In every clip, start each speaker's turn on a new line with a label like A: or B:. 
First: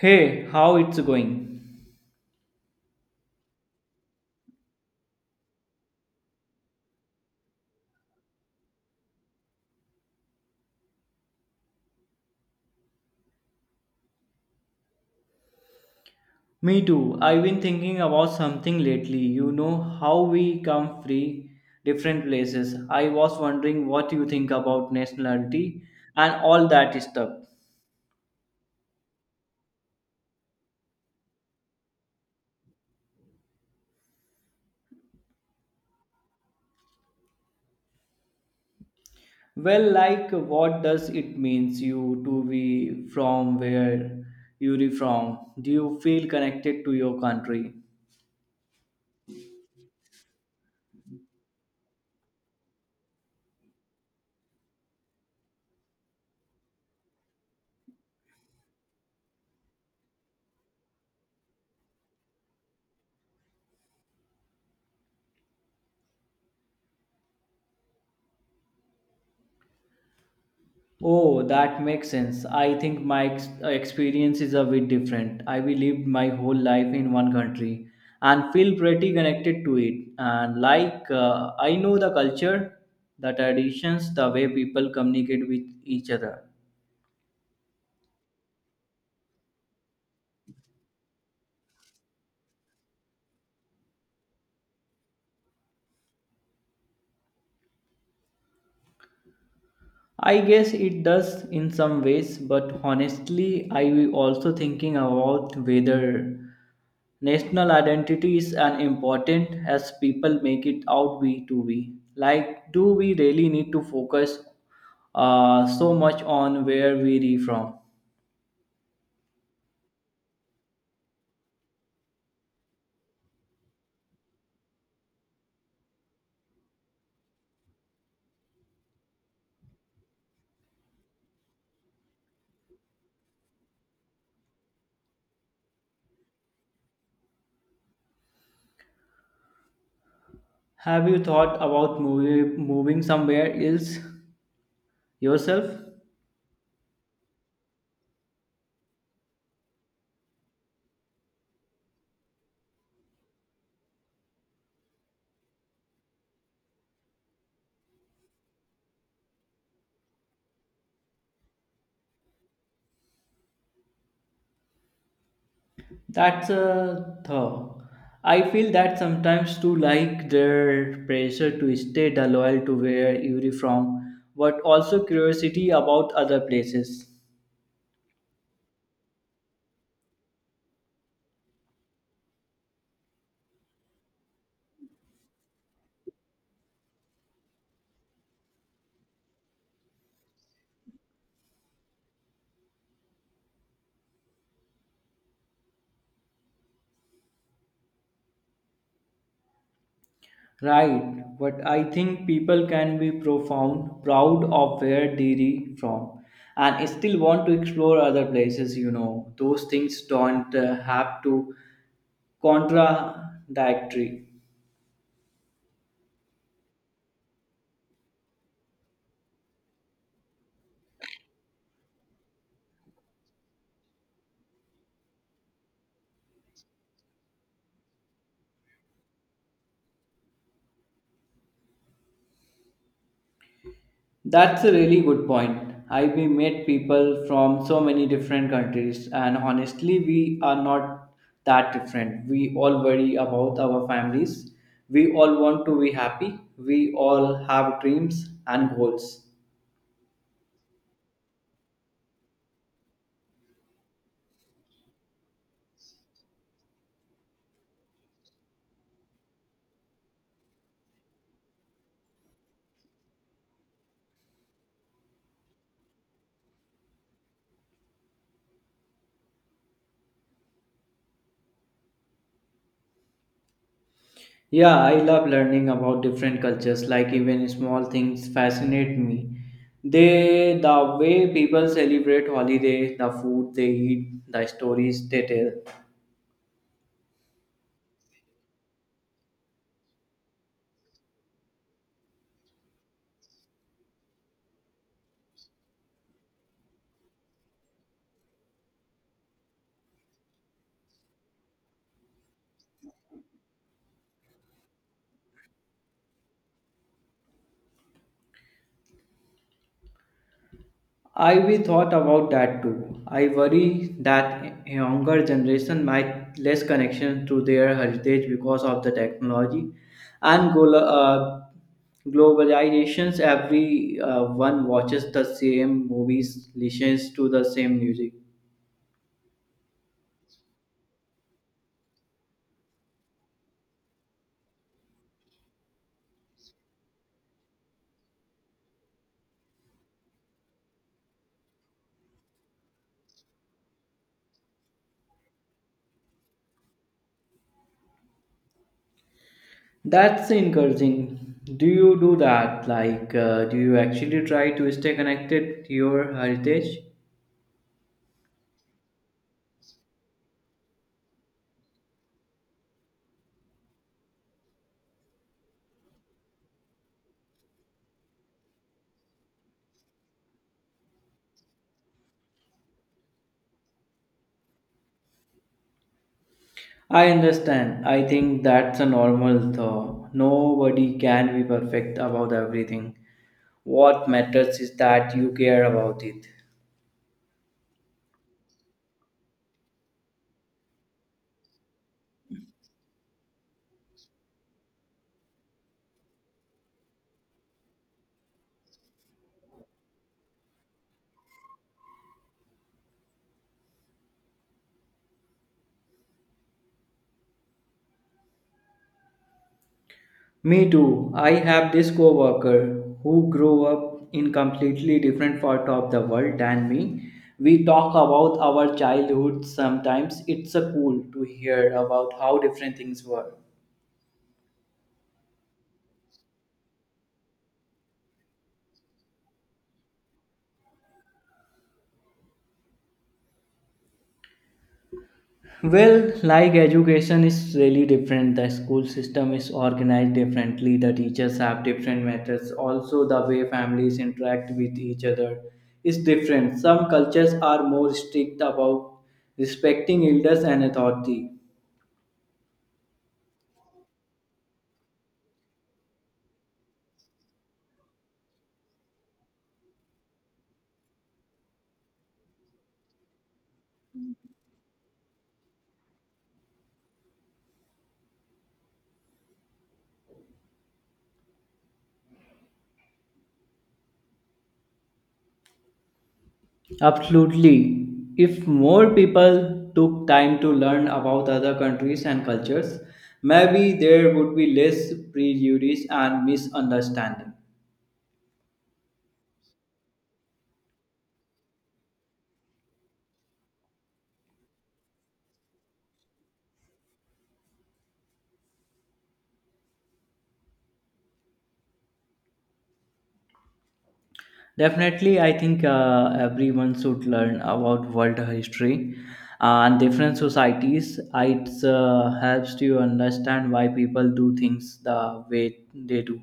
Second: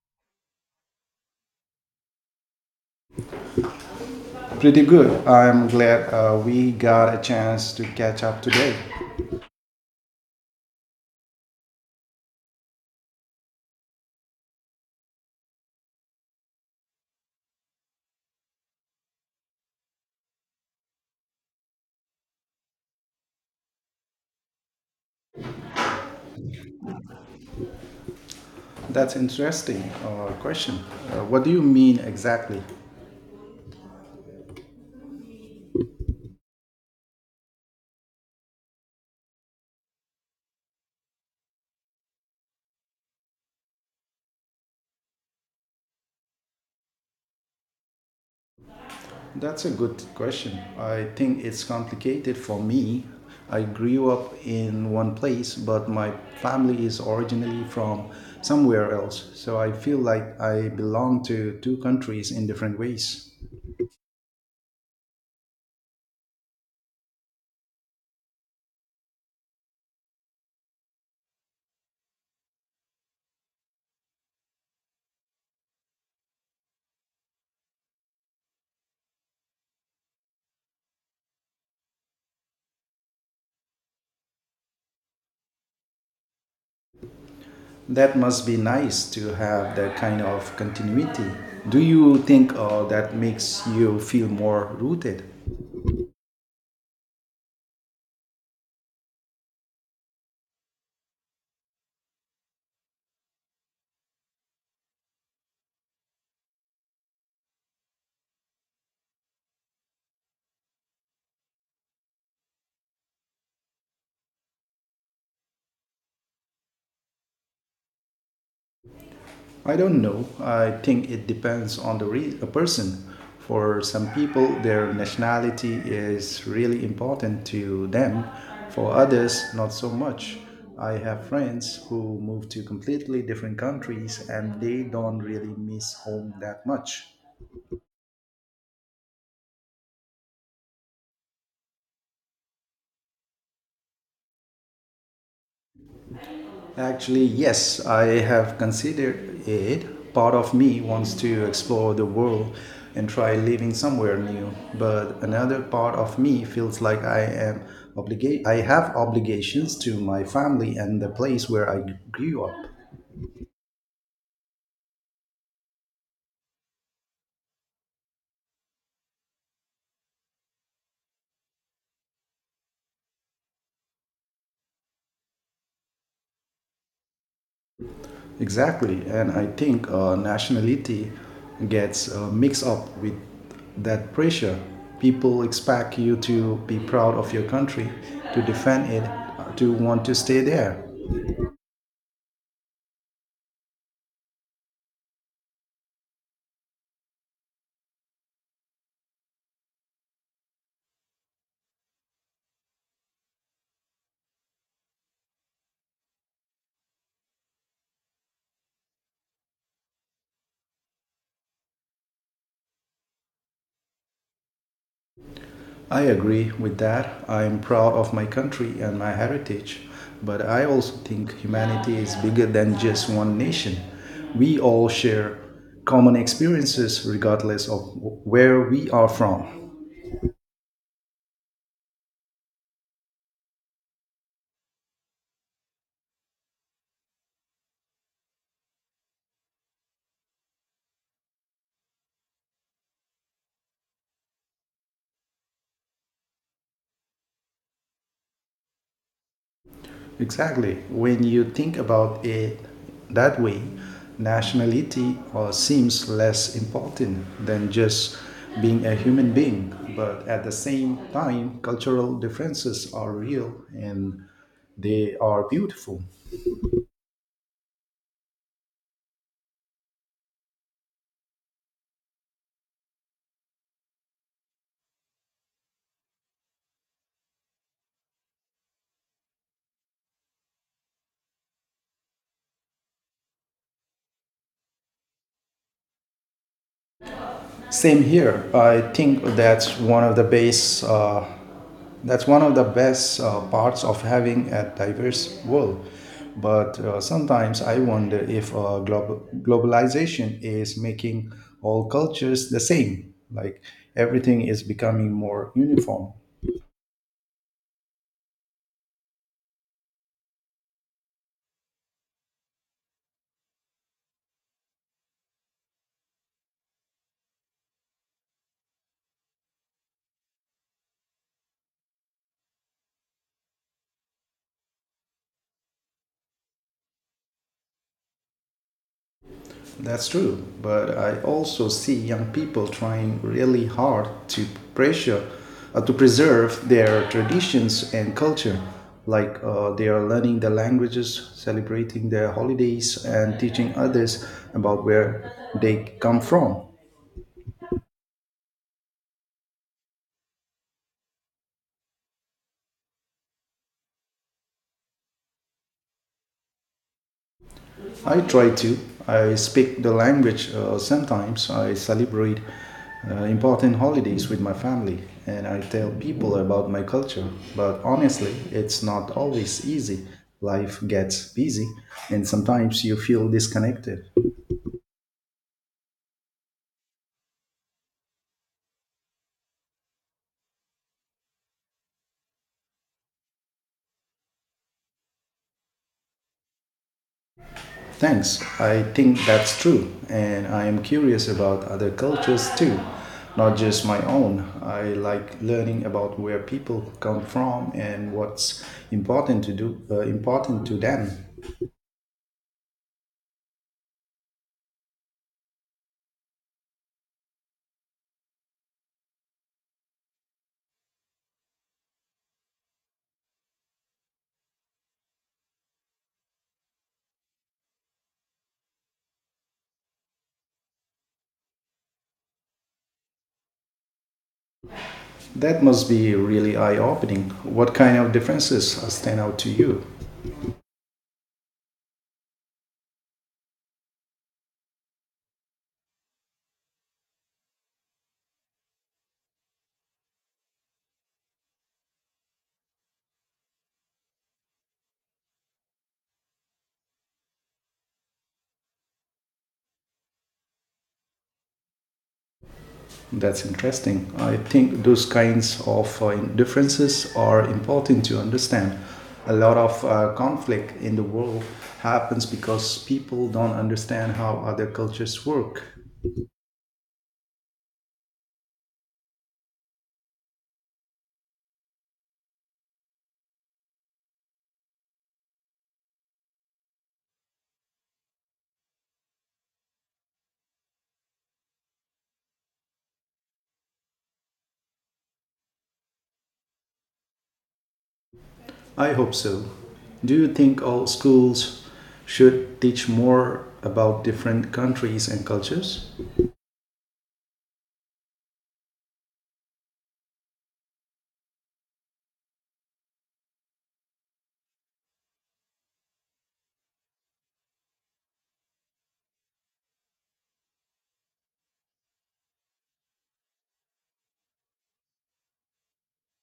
A: Hey, how it's going?
B: Pretty good. I'm glad we got a chance to catch up today.
A: Me too. I've been thinking about something lately. You know how we come free different places. I was wondering what you think about nationality and all that stuff.
B: That's interesting question. What do you mean exactly?
A: Well, like what does it means you to be from where you're from? Do you feel connected to your country?
B: That's a good question. I think it's complicated for me. I grew up in one place, but my family is originally from somewhere else. So I feel like I belong to two countries in different ways.
A: Oh, that makes sense. I think my experience is a bit different. I will lived my whole life in one country and feel pretty connected to it. And like, I know the culture, the traditions, the way people communicate with each other.
B: That must be nice to have that kind of continuity. Do you think that makes you feel more rooted?
A: I guess it does in some ways, but honestly, I also thinking about whether national identity is as important as people make it out we to be. Like, do we really need to focus so much on where we re from?
B: I don't know. I think it depends on a person. For some people, their nationality is really important to them. For others, not so much. I have friends who move to completely different countries and they don't really miss home that much.
A: Have you thought about moving somewhere else yourself?
B: Actually, yes, I have considered it. Part of me wants to explore the world and try living somewhere new, but another part of me feels like I am obligate I have obligations to my family and the place where I grew up.
A: That's a thought. I feel that sometimes too, like their pressure to stay the loyal to where you're from, but also curiosity about other places.
B: Exactly, and I think nationality gets mixed up with that pressure. People expect you to be proud of your country, to defend it, to want to stay there.
A: Right, but I think people can be proud of where they're from, and still want to explore other places. Those things don't have to contradictory.
B: I agree with that. I am proud of my country and my heritage, but I also think humanity is bigger than just one nation. We all share common experiences regardless of where we are from.
A: That's a really good point. I've met people from so many different countries, and honestly, we are not that different. We all worry about our families. We all want to be happy. We all have dreams and goals.
B: Exactly. When you think about it that way, nationality seems less important than just being a human being, but at the same time, cultural differences are real and they are beautiful.
A: Yeah, I love learning about different cultures, like even small things fascinate me. The way people celebrate holiday, the food they eat, the stories they tell.
B: Same here. I think that's one of the base. That's one of the best parts of having a diverse world. But sometimes I wonder if globalization is making all cultures the same. Like everything is becoming more uniform.
A: I we thought about that too. I worry that younger generation might less connection to their heritage because of the technology and globalizations. Every one watches the same movies, listens to the same music.
B: That's true. But I also see young people trying really hard to pressure, to preserve their traditions and culture. Like they are learning the languages, celebrating their holidays, and teaching others about where they come from.
A: That's encouraging. Do you do that? Like, do you actually try to stay connected to your heritage?
B: I try to. I speak the language sometimes. I celebrate important holidays with my family and I tell people about my culture. But honestly, it's not always easy. Life gets busy and sometimes you feel disconnected.
A: I understand. I think that's a normal though. Nobody can be perfect about everything. What matters is that you care about it.
B: Thanks. I think that's true. And I am curious about other cultures too, not just my own. I like learning about where people come from and what's important to them.
A: Me too. I have this coworker who grew up in completely different part of the world than me. We talk about our childhood sometimes. It's a cool to hear about how different things were.
B: That must be really eye opening. What kind of differences stand out to you?
A: Well, like education is really different. The school system is organized differently. The teachers have different methods. Also, the way families interact with each other is different. Some cultures are more strict about respecting elders and authority.
B: That's interesting. I think those kinds of differences are important to understand. A lot of conflict in the world happens because people don't understand how other cultures work.
A: Absolutely. If more people took time to learn about other countries and cultures, maybe there would be less prejudice and misunderstanding.
B: I hope so. Do you think all schools should teach more about different countries and cultures?
A: Definitely, I think everyone should learn about world history and different societies. It helps to understand why people do things the way they do,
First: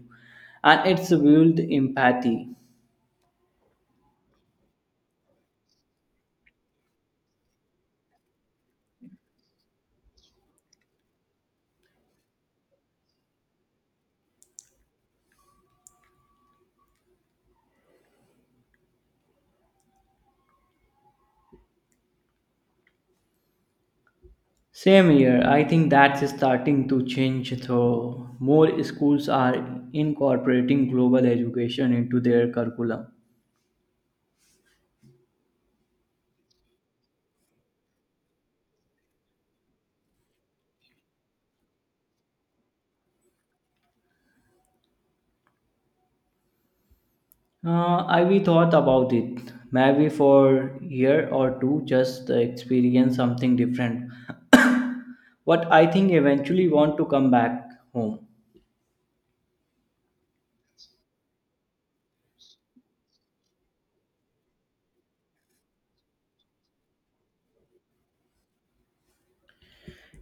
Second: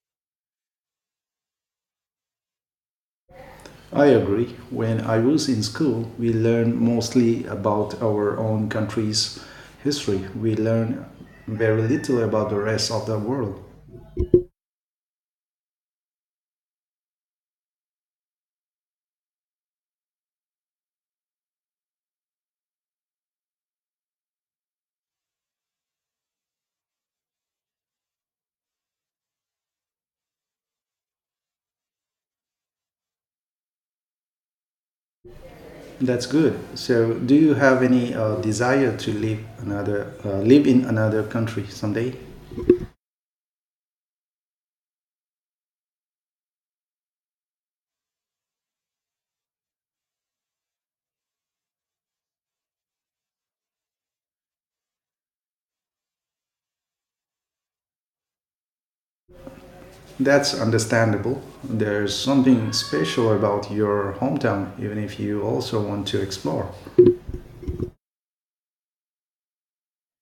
A: and it's build empathy.
B: I agree. When I was in school, we learned mostly about our own country's history. We learn very little about the rest of the world.
A: Same here, I think that's starting to change. Though more schools are incorporating global education into their curriculum.
B: That's good. So, do you have any desire to live another live in another country someday?
A: I we thought about it maybe for year or two just to experience something different. what I think eventually want to come back home.
B: That's understandable. There's something special about your hometown, even if you also want to explore.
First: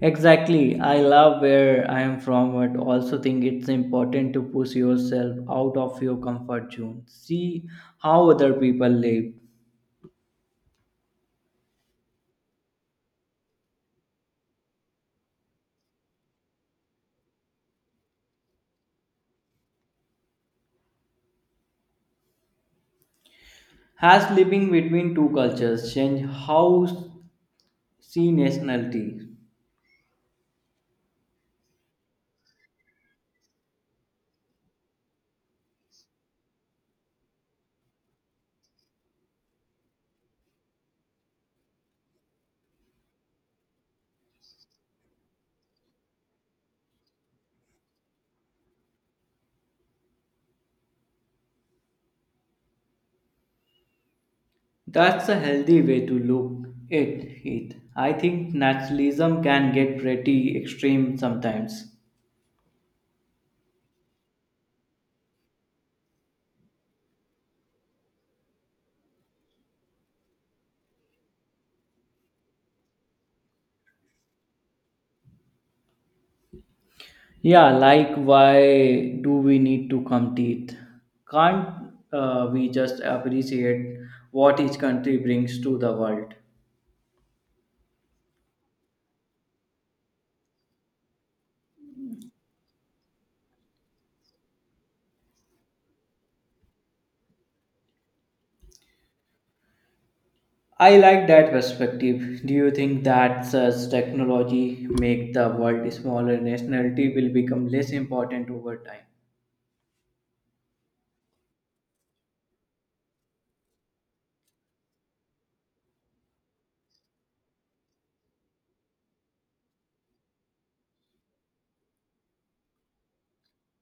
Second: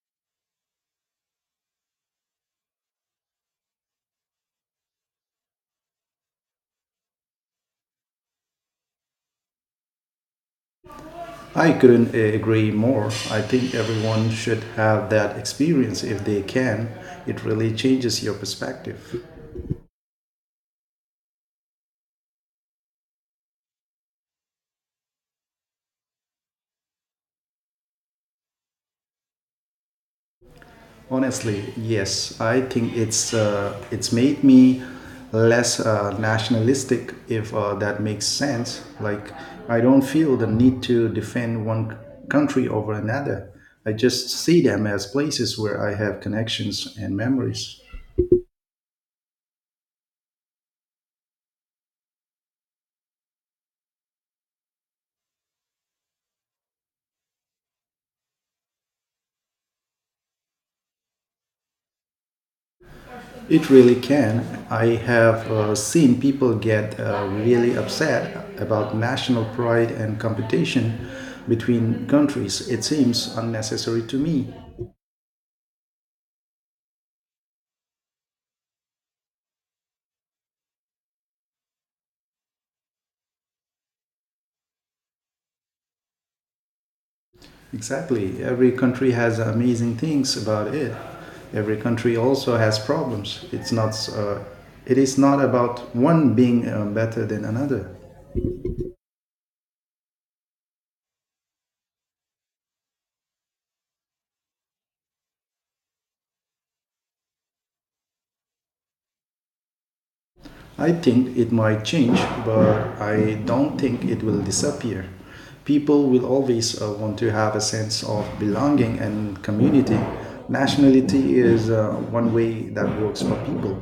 A: Exactly. I love where I am from but also think it's important to push yourself out of your comfort zone. See how other people live.
B: I couldn't agree more. I think everyone should have that experience if they can. It really changes your perspective.
A: Has living between two cultures changed how see nationality?
B: Honestly, yes, I think it's made me less nationalistic, if that makes sense. Like I don't feel the need to defend country over another. I just see them as places where I have connections and memories.
A: That's a healthy way to look at it. I think nationalism can get pretty extreme sometimes.
B: It really can. I have seen people get really upset about national pride and competition between countries. It seems unnecessary to me.
A: Yeah, like why do we need to compete? Can't we just appreciate what each country brings to the world?
B: Exactly. Every country has amazing things about it. Every country also has problems. It is not about one being better than another.
A: I like that perspective. Do you think that such technology make the world smaller? Nationality will become less important over time.
B: I think it might change, but I don't think it will disappear. People will always want to have a sense of belonging and community. Nationality is one way that works for people,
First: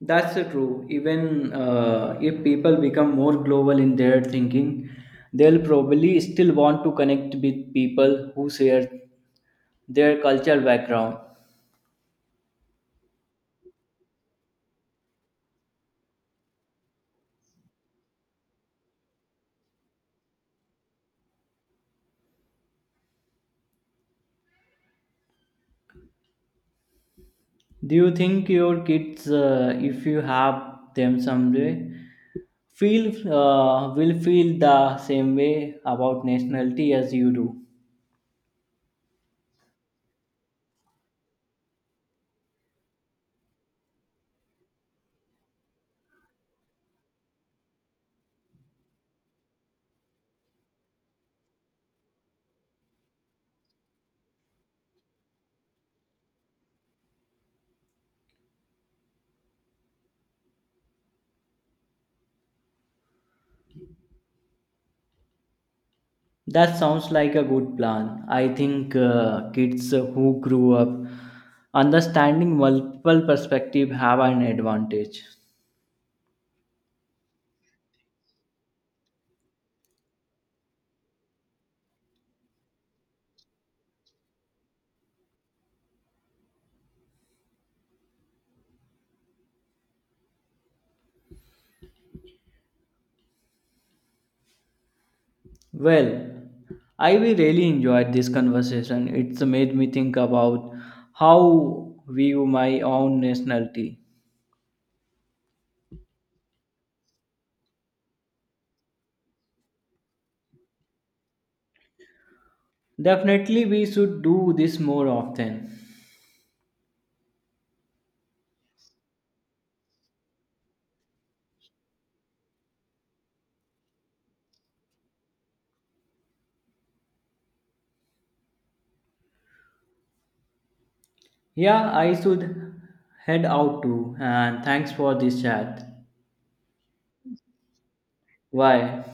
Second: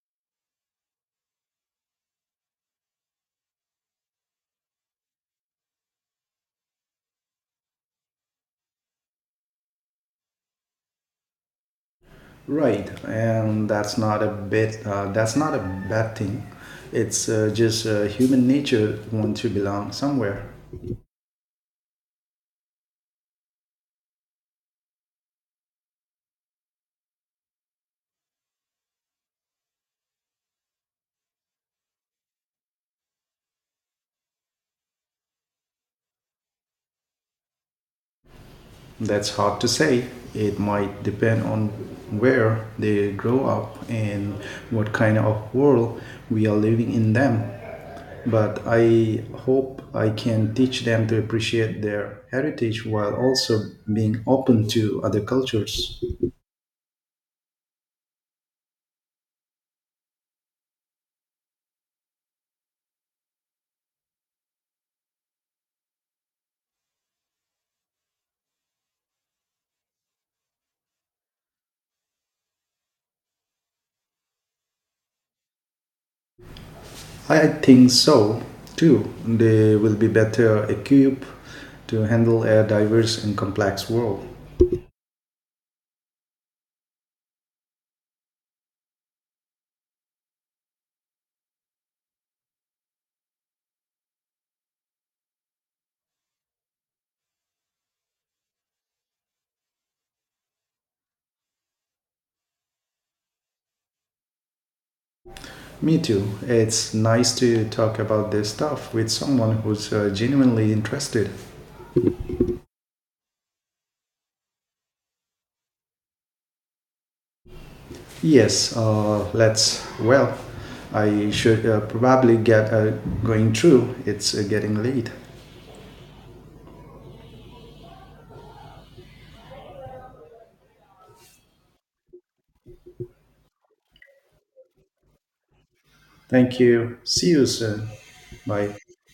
A: That's true. Even if people become more global in their thinking, they'll probably still want to connect with people who share their cultural background.
B: right? And that's not a bit. That's not a bad thing. It's just human nature want to belong somewhere.
A: Do you think your kids, if you have them someday, feel will feel the same way about nationality as you do?
B: That's hard to say. It might depend on where they grow up and what kind of world we are living in them. But I hope I can teach them to appreciate their heritage while also being open to other cultures.
A: That sounds like a good plan. I think kids who grew up understanding multiple perspectives have an advantage.
B: I think so too. They will be better equipped to handle a diverse and complex world.
A: Well, I will really enjoyed this conversation. It's made me think about how view my own nationality.
B: Me too. It's nice to talk about this stuff with someone who's genuinely interested.
A: Definitely, we should do this more often.
B: Yes, let's. Well, I should probably get going through. It's getting late.
A: Yeah, I should head out too. And thanks for this chat.
B: Thank you. See you soon. Bye.
A: Why?